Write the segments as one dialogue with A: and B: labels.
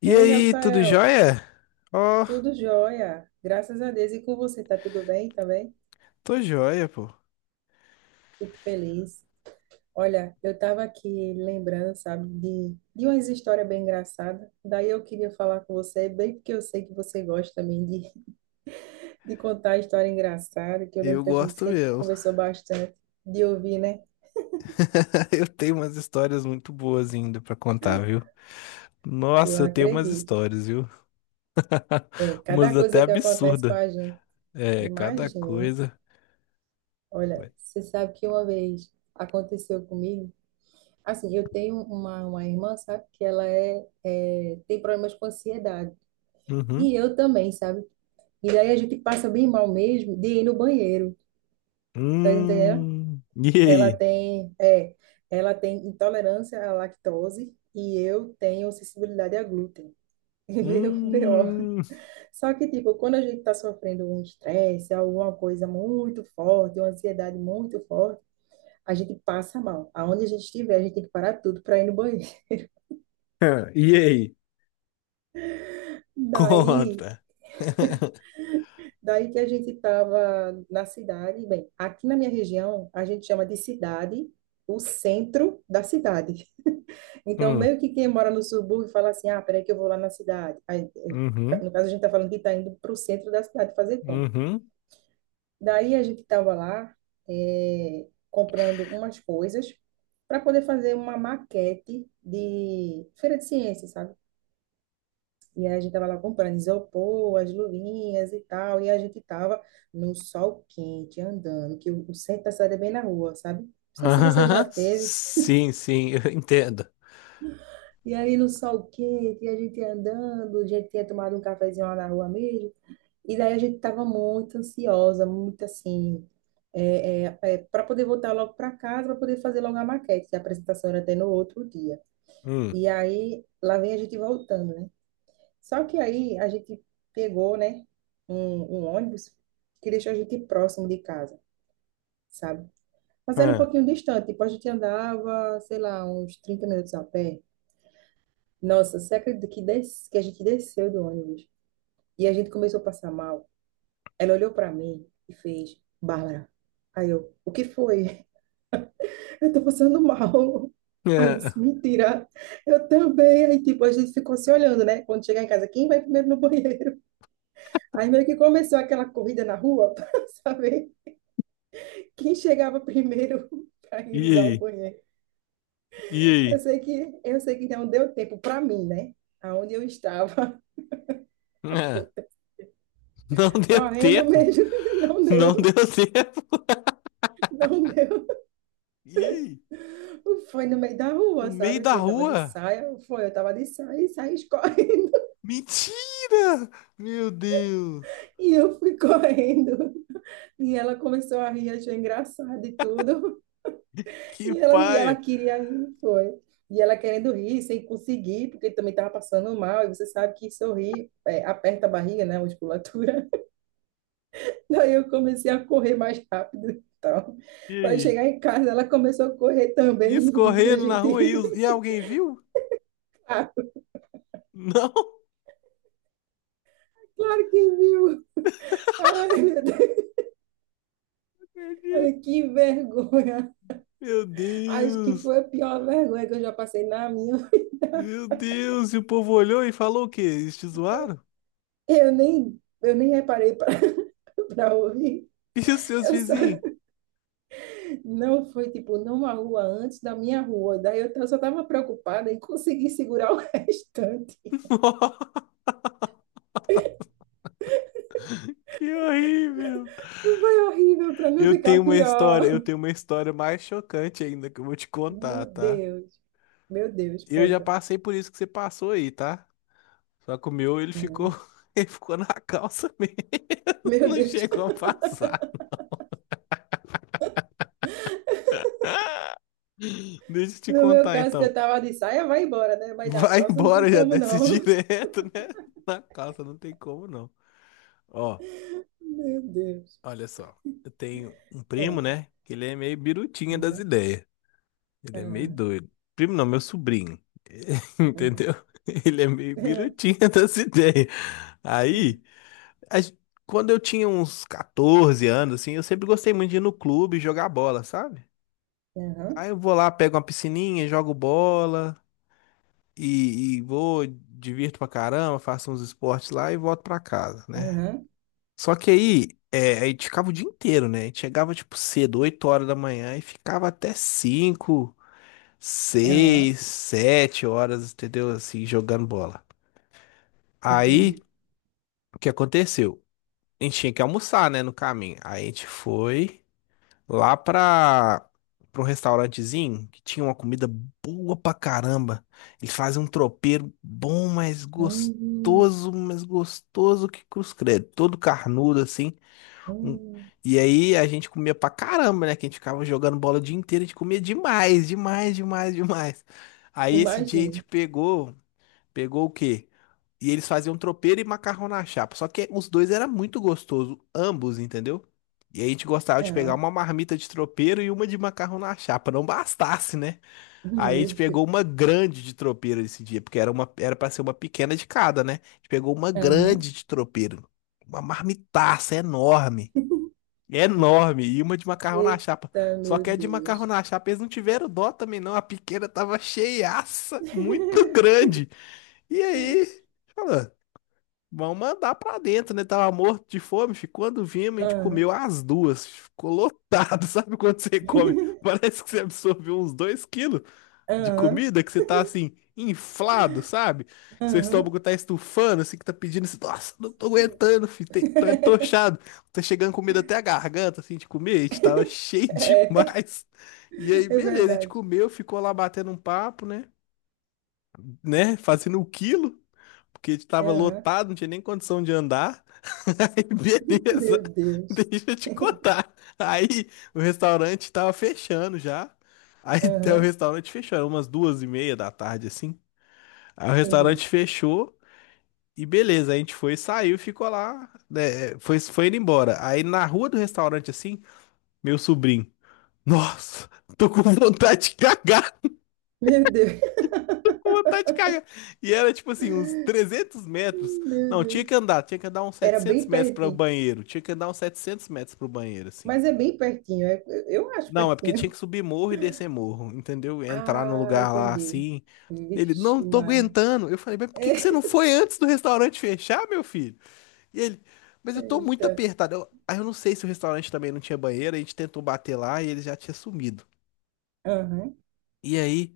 A: E
B: Oi,
A: aí, tudo
B: Rafael.
A: jóia? Ó,
B: Tudo jóia? Graças a Deus. E com você, tá tudo bem também?
A: tô jóia, pô.
B: Fico feliz. Olha, eu estava aqui lembrando, sabe, de umas histórias bem engraçadas. Daí eu queria falar com você, bem porque eu sei que você gosta também de, de contar história engraçada, que eu lembro
A: Eu
B: que a gente
A: gosto
B: sempre
A: mesmo.
B: conversou bastante de ouvir, né?
A: Eu tenho umas histórias muito boas ainda pra contar, viu?
B: Eu
A: Nossa, eu tenho umas
B: acredito.
A: histórias, viu?
B: É, cada
A: Umas até
B: coisa que acontece com
A: absurdas.
B: a gente.
A: É, cada
B: Imagine.
A: coisa.
B: Olha,
A: Vai.
B: você sabe que uma vez aconteceu comigo. Assim, eu tenho uma irmã, sabe, que ela tem problemas com ansiedade. E
A: Uhum.
B: eu também, sabe? E daí a gente passa bem mal mesmo de ir no banheiro, tá entendendo?
A: Hum. E
B: Ela
A: aí?
B: tem, é, ela tem intolerância à lactose e eu tenho sensibilidade a glúten. E veio Meu B.O.
A: Hum.
B: Só que, tipo, quando a gente tá sofrendo um estresse, alguma coisa muito forte, uma ansiedade muito forte, a gente passa mal. Aonde a gente estiver, a gente tem que parar tudo para ir no banheiro.
A: E aí?
B: Daí,
A: Conta.
B: Daí que a gente estava na cidade, bem, aqui na minha região a gente chama de cidade o centro da cidade. Então,
A: Hum.
B: meio que quem mora no subúrbio fala assim: ah, peraí que eu vou lá na cidade. Aí, ca-
A: Uhum.
B: no caso, a gente está falando que está indo para o centro da cidade fazer compra.
A: Uhum.
B: Daí a gente estava lá comprando umas coisas para poder fazer uma maquete de feira de ciências, sabe? E aí a gente tava lá comprando isopor, as luvinhas e tal, e a gente tava no sol quente, andando, que o centro da cidade é bem na rua, sabe? Não sei se você já teve.
A: Sim, sim, eu entendo.
B: E aí no sol quente, e a gente andando, a gente tinha tomado um cafezinho lá na rua mesmo, e daí a gente tava muito ansiosa, muito assim, é, para poder voltar logo para casa, para poder fazer logo a maquete, que a apresentação era até no outro dia.
A: Hum.
B: E aí, lá vem a gente voltando, né? Só que aí a gente pegou, né, um, um ônibus que deixou a gente próximo de casa, sabe? Mas era um
A: Ah.
B: pouquinho distante, tipo, a gente andava, sei lá, uns 30 minutos a pé. Nossa, você acredita que, que a gente desceu do ônibus e a gente começou a passar mal? Ela olhou pra mim e fez, Bárbara. Aí eu, o que foi? Eu tô passando mal. Aí eu
A: É.
B: disse, mentira, eu também. Aí, tipo, a gente ficou se olhando, né? Quando chegar em casa, quem vai primeiro no banheiro? Aí meio que começou aquela corrida na rua para saber quem chegava primeiro para
A: E
B: ir usar o
A: aí?
B: banheiro. Eu
A: E
B: sei que eu sei que não deu tempo para mim, né? Aonde eu estava
A: aí? É, não deu
B: correndo
A: tempo.
B: mesmo, não
A: Não
B: deu,
A: deu tempo.
B: não deu.
A: E aí?
B: Foi no meio da
A: No
B: rua,
A: meio
B: sabe?
A: da
B: Assim, eu estava de
A: rua?
B: saia, foi, eu estava de saia e saí correndo.
A: Mentira! Meu Deus!
B: E eu fui correndo. E ela começou a rir, achou engraçado e tudo.
A: Que
B: E ela
A: paia!
B: queria ir, foi. E ela querendo rir, sem conseguir, porque também estava passando mal. E você sabe que sorrir é, aperta a barriga, né? A musculatura. Daí eu comecei a correr mais rápido e tal.
A: E
B: Para
A: aí?
B: chegar em casa, ela começou a correr
A: E
B: também, rindo, e a
A: escorrendo na
B: gente
A: rua e,
B: rindo.
A: e alguém viu?
B: Ah,
A: Não?
B: claro que viu. Ai, meu Deus.
A: Acredito.
B: Olha que vergonha.
A: Meu
B: Acho que
A: Deus!
B: foi a pior vergonha que eu já passei na minha.
A: Meu Deus! E o povo olhou e falou o quê? Eles te zoaram?
B: Eu nem reparei para ouvir.
A: E os seus
B: Eu só
A: vizinhos?
B: Não foi tipo numa rua antes da minha rua. Daí eu só estava preocupada em conseguir segurar o restante.
A: Que horrível!
B: Foi horrível para não
A: Eu
B: ficar
A: tenho uma história,
B: pior.
A: eu tenho uma história mais chocante ainda que eu vou te contar,
B: Meu
A: tá?
B: Deus. Meu Deus,
A: Eu já
B: conta.
A: passei por isso que você passou aí, tá? Só que o meu, ele ficou,
B: É.
A: ele ficou na calça mesmo.
B: Meu
A: Não
B: Deus.
A: chegou a passar. Deixa eu te
B: No meu
A: contar
B: caso, que eu
A: então.
B: tava de saia, vai embora, né? Vai dar
A: Vai
B: calça, não tem
A: embora, já
B: como
A: desce
B: não.
A: direto, né? Na calça não tem como não. Ó,
B: Meu Deus.
A: olha só. Eu tenho um primo,
B: Conta.
A: né? Que ele é meio birutinha das
B: Aham,
A: ideias. Ele é meio
B: aham,
A: doido. Primo não, meu sobrinho.
B: aham.
A: Entendeu? Ele é meio
B: Aham,
A: birutinha das ideias.
B: sim.
A: Aí. a gen- Quando eu tinha uns 14 anos, assim, eu sempre gostei muito de ir no clube jogar bola, sabe?
B: Aham,
A: Aí eu vou lá, pego uma piscininha, jogo bola e vou, divirto pra caramba, faço uns esportes lá e volto pra casa, né?
B: aham,
A: Só que aí, a gente ficava o dia inteiro, né? A gente chegava, tipo, cedo, 8 horas da manhã e ficava até cinco
B: aham.
A: seis sete horas, entendeu? Assim, jogando bola. Aí,
B: Entendi.
A: o que aconteceu? A gente tinha que almoçar, né, no caminho. Aí a gente foi lá para pra um restaurantezinho que tinha uma comida boa pra caramba. Eles fazem um tropeiro bom,
B: Hum,
A: mas gostoso que cruz credo. Todo carnudo assim. Um-
B: hum.
A: E aí a gente comia pra caramba, né? Que a gente ficava jogando bola o dia inteiro, a gente comia demais, demais, demais, demais. Aí esse dia a
B: Imagina.
A: gente pegou. Pegou o quê? E eles faziam tropeiro e macarrão na chapa. Só que os dois era muito gostoso, ambos, entendeu? E a gente gostava de pegar uma marmita de tropeiro e uma de macarrão na chapa, não bastasse, né? Aí a gente
B: Meu
A: pegou
B: Deus.
A: uma grande de tropeiro esse dia, porque era para ser uma pequena de cada, né? A gente pegou uma
B: Aham.
A: grande de tropeiro, uma marmitaça enorme, enorme, e uma de macarrão na chapa.
B: Eita,
A: Só
B: meu
A: que a de macarrão
B: Deus.
A: na chapa eles não tiveram dó também não, a pequena tava cheiaça, muito grande. E aí, fala, vamos mandar pra dentro, né? Tava morto de fome, fi. Quando vimos, a gente
B: Aham.
A: comeu as duas. Ficou lotado, sabe quando você come? Parece que você absorveu uns 2 quilos de
B: Aham.
A: comida, que você tá assim, inflado, sabe? Que seu
B: Aham.
A: estômago tá estufando, assim, que tá pedindo assim, nossa, não tô aguentando, fi, tô entochado. Tá chegando comida até a garganta, assim, de comer, a gente tava cheio
B: É,
A: demais. E aí,
B: é
A: beleza, a gente
B: verdade.
A: comeu, ficou lá batendo um papo, né? Né? Fazendo o quilo porque estava
B: Aham.
A: lotado, não tinha nem condição de andar. Aí, beleza,
B: Meu Deus.
A: deixa eu te contar. Aí o restaurante estava fechando já. Aí até o
B: Aham.
A: restaurante fechou, era umas 2h30 da tarde, assim. Aí o restaurante
B: Entendi.
A: fechou e beleza, a gente foi, saiu, e ficou lá, né, foi indo embora. Aí na rua do restaurante, assim, meu sobrinho, nossa, tô com vontade de cagar,
B: Meu Deus.
A: com vontade de cagar. E era tipo assim, uns 300 metros.
B: Meu
A: Não,
B: Deus.
A: tinha que andar uns
B: Era
A: 700
B: bem
A: metros para o
B: pertinho.
A: banheiro. Tinha que andar uns 700 metros pro banheiro, assim.
B: Mas é bem pertinho. Eu acho
A: Não, é porque tinha
B: pertinho.
A: que subir morro e descer morro, entendeu? Entrar no
B: Ah,
A: lugar lá
B: entendi.
A: assim. Ele, não
B: Vixe,
A: tô
B: Maria.
A: aguentando. Eu falei, mas por que que você não foi antes do restaurante fechar, meu filho? E ele, mas eu tô muito
B: Eita.
A: apertado. Aí eu não sei se o restaurante também não tinha banheiro. A gente tentou bater lá e ele já tinha sumido.
B: Aham.
A: E aí,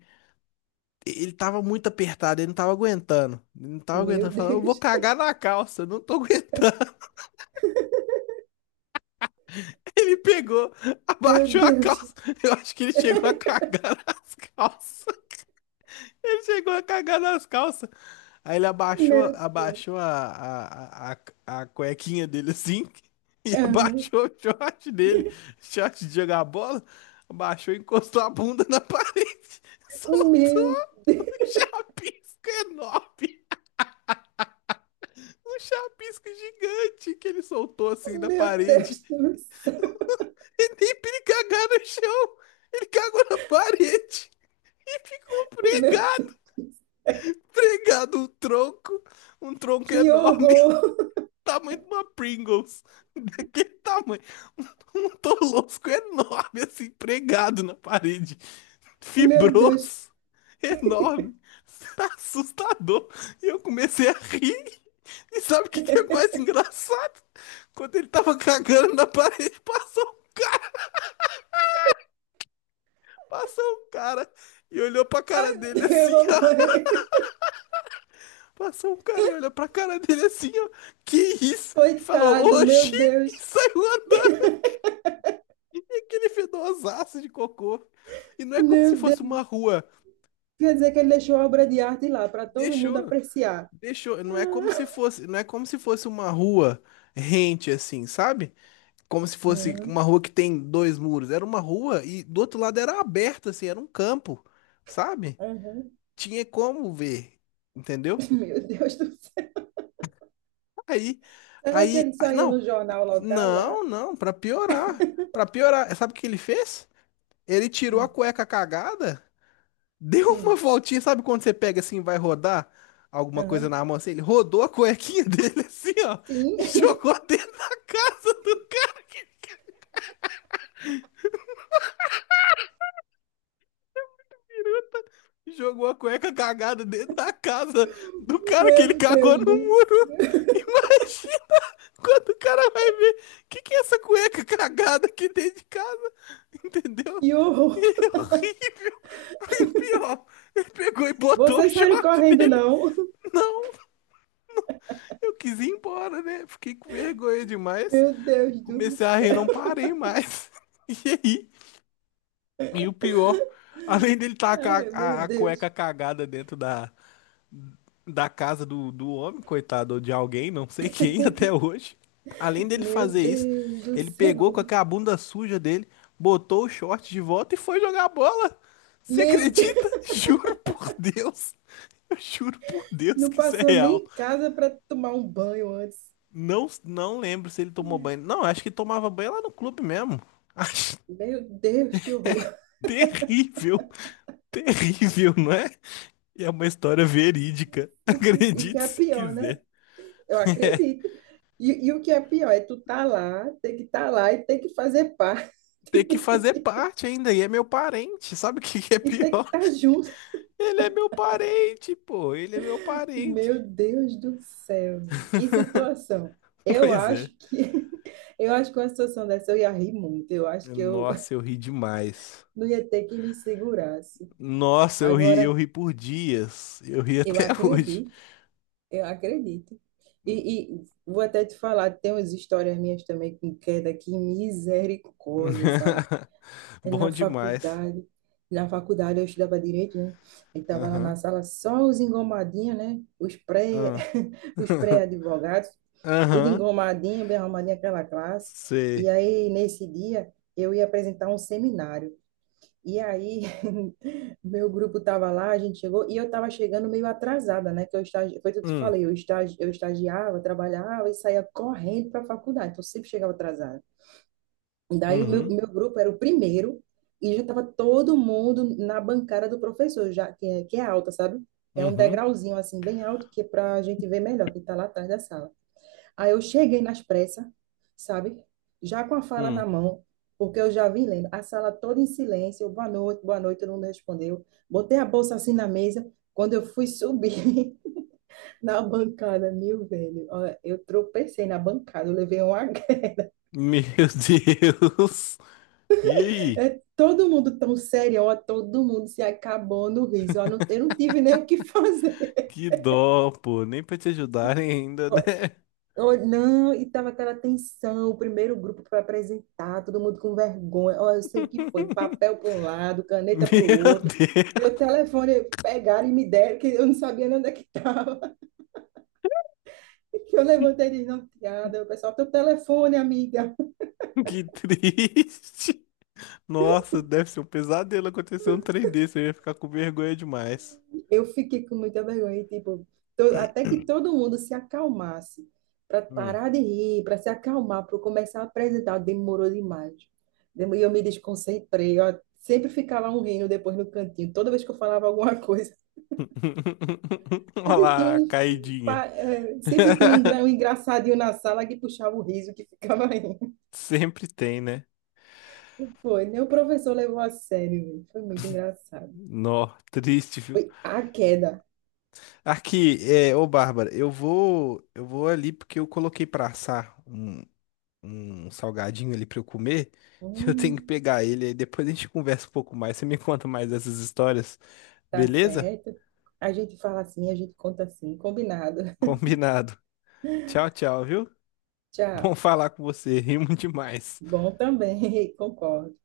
A: ele tava muito apertado, ele não tava aguentando. Ele não tava
B: Meu
A: aguentando. Falou, eu vou
B: Deus.
A: cagar na calça, eu não tô aguentando. Ele pegou,
B: Meu
A: abaixou a
B: Deus.
A: calça. Eu acho que ele chegou a cagar nas calças. Ele chegou a cagar nas calças. Aí ele abaixou,
B: Meu Deus.
A: abaixou a cuequinha dele assim e
B: Aham.
A: abaixou o short dele, short de jogar bola, abaixou e encostou a bunda na parede, soltou
B: Meu Deus.
A: um chapisco enorme. Um chapisco gigante que ele soltou assim na
B: Meu
A: parede.
B: Deus do céu.
A: E nem pra ele cagar no chão. Ele cagou na parede e ficou
B: Meu Deus
A: pregado,
B: do céu.
A: pregado um tronco
B: Que
A: enorme,
B: horror.
A: tamanho de uma Pringles, daquele tamanho, um tolosco enorme assim, pregado na parede,
B: Meu Deus.
A: fibroso, enorme, assustador. E eu comecei a rir. E sabe o que que é mais engraçado? Quando ele tava cagando na parede, passou, passou um cara e olhou pra cara
B: Ai, meu
A: dele
B: Deus, eu
A: assim,
B: vou
A: ó.
B: morrer.
A: Passou um cara e olhou pra cara dele assim, ó. Que isso? E falou,
B: Coitado, meu
A: oxi! E
B: Deus.
A: saiu andando. E aquele fedosaço de cocô. E não é como se
B: Meu
A: fosse uma
B: Deus.
A: rua.
B: Quer dizer que ele deixou a obra de arte lá para todo mundo
A: Deixou,
B: apreciar.
A: deixou. Não é como se
B: Ah.
A: fosse, não é como se fosse uma rua rente assim, sabe? Como se fosse uma
B: Aham.
A: rua que tem dois muros. Era uma rua e do outro lado era aberta, assim, era um campo, sabe?
B: Aham.
A: Tinha como ver, entendeu?
B: Meu Deus do céu.
A: Aí,
B: Será que
A: aí,
B: ele
A: aí-
B: saiu
A: não,
B: no jornal local lá?
A: não, não, pra piorar, sabe o que ele fez? Ele tirou a
B: Sim.
A: cueca cagada, deu uma
B: Sim.
A: voltinha, sabe quando você pega assim, e vai rodar alguma coisa
B: Aham.
A: na mão assim? Ele rodou a cuequinha dele assim, ó, e
B: Sim.
A: jogou dentro da casa do cara. Jogou a cueca cagada dentro da casa do cara que
B: Meu
A: ele cagou
B: Deus
A: no
B: do
A: muro.
B: céu.
A: Imagina! Quando o cara vai ver, que é essa cueca cagada aqui dentro de casa? Entendeu?
B: Que horror.
A: E é horrível. Aí o pior, ele pegou e botou o
B: Vocês saíram
A: short
B: correndo,
A: dele.
B: não?
A: Não, eu quis ir embora, né? Fiquei com vergonha demais.
B: Meu Deus do
A: Comecei a rir,
B: céu.
A: não parei mais. E aí? E o pior, além dele tacar
B: Ai, meu
A: a cueca
B: Deus.
A: cagada dentro da casa do homem, coitado, ou de alguém, não sei quem até hoje. Além dele
B: Meu
A: fazer isso,
B: Deus do
A: ele pegou
B: céu.
A: com aquela bunda suja dele, botou o short de volta e foi jogar bola. Você
B: Meu
A: acredita?
B: Deus.
A: Juro por Deus. Eu juro por Deus
B: Não
A: que isso é
B: passou
A: real.
B: nem em casa para tomar um banho antes.
A: Não, não lembro se ele tomou banho. Não, acho que tomava banho lá no clube mesmo. Acho
B: Meu Deus, que horror.
A: terrível, terrível, não é? E é uma história verídica.
B: E o que
A: Acredite
B: é
A: se
B: pior, né?
A: quiser.
B: Eu acredito. E o que é pior é tu tá lá, tem que estar tá lá e tem que fazer parte
A: Ter que fazer parte ainda, e é meu parente. Sabe o que que é
B: e tem que
A: pior?
B: estar tá junto.
A: Ele é meu parente, pô. Ele é meu parente.
B: Meu Deus do céu, que situação. Eu
A: Pois é.
B: acho que eu acho que uma situação dessa eu ia rir muito. Eu acho que eu
A: Nossa, eu ri demais.
B: não ia ter que me segurasse.
A: Nossa, eu
B: Agora,
A: ri por dias. Eu ri
B: eu
A: até hoje.
B: acredito, eu acredito. E vou até te falar, tem umas histórias minhas também com queda que misericórdia, sabe? É
A: Bom
B: Na
A: demais.
B: faculdade, na faculdade eu estudava direito, né? E tava lá na
A: Aham.
B: sala só os engomadinhos, né? Os pré,
A: Aham.
B: os pré-advogados. Tudo
A: Aham.
B: engomadinho, bem arrumadinho, aquela classe. E
A: Sei.
B: aí, nesse dia, eu ia apresentar um seminário. E aí, meu grupo estava lá, a gente chegou, e eu estava chegando meio atrasada, né? Que eu foi tudo que eu
A: Hum.
B: falei, eu, eu estagiava, trabalhava e saía correndo para a faculdade, então eu sempre chegava atrasada. E daí, o meu,
A: Uhum.
B: meu grupo era o primeiro, e já estava todo mundo na bancada do professor, já que é alta, sabe? É um
A: Uhum.
B: degrauzinho, assim, bem alto, que é para a gente ver melhor, que está lá atrás da sala. Aí eu cheguei nas pressas, sabe? Já com a fala na
A: Hum.
B: mão, porque eu já vim lendo. A sala toda em silêncio, eu, boa noite, todo mundo respondeu. Botei a bolsa assim na mesa. Quando eu fui subir na bancada, meu velho, ó, eu tropecei na bancada, eu levei um H.
A: Meu Deus. E aí?
B: É, todo mundo tão sério, ó, todo mundo se acabou no riso. Ó, eu não tive nem o que fazer.
A: Que dó, pô. Nem pra te ajudarem ainda, né?
B: Oh, não, e tava aquela tensão, o primeiro grupo para apresentar, todo mundo com vergonha. Oh, eu sei que foi, papel para um lado, caneta para o
A: Meu
B: outro.
A: Deus,
B: Meu telefone pegaram e me deram, que eu não sabia nem onde é que estava. Que eu levantei de noteada, o pessoal, teu telefone, amiga.
A: que triste. Nossa, deve ser um pesadelo acontecer um trem desse. Eu ia ficar com vergonha demais.
B: Eu fiquei com muita vergonha, e, tipo, até que todo mundo se acalmasse, para
A: Hum.
B: parar de rir, para se acalmar, para começar a apresentar, demorou demais. E eu me desconcentrei, ó, sempre ficava um rindo depois no cantinho, toda vez que eu falava alguma coisa,
A: Olha
B: sempre tinha
A: lá, a
B: um,
A: caidinha.
B: sempre tinha um um engraçadinho na sala que puxava o riso, que ficava rindo.
A: Sempre tem, né?
B: Foi, nem o professor levou a sério, velho. Foi muito engraçado.
A: Nó, triste, viu?
B: Foi a queda.
A: Aqui, ô Bárbara, eu vou ali porque eu coloquei pra assar um salgadinho ali pra eu comer. Eu tenho que
B: Hum.
A: pegar ele aí, depois a gente conversa um pouco mais. Você me conta mais dessas histórias,
B: Tá
A: beleza?
B: certo. A gente fala assim, a gente conta assim, combinado.
A: Combinado. Tchau, tchau, viu? Bom
B: Tchau.
A: falar com você. Rimo demais.
B: Bom também, concordo.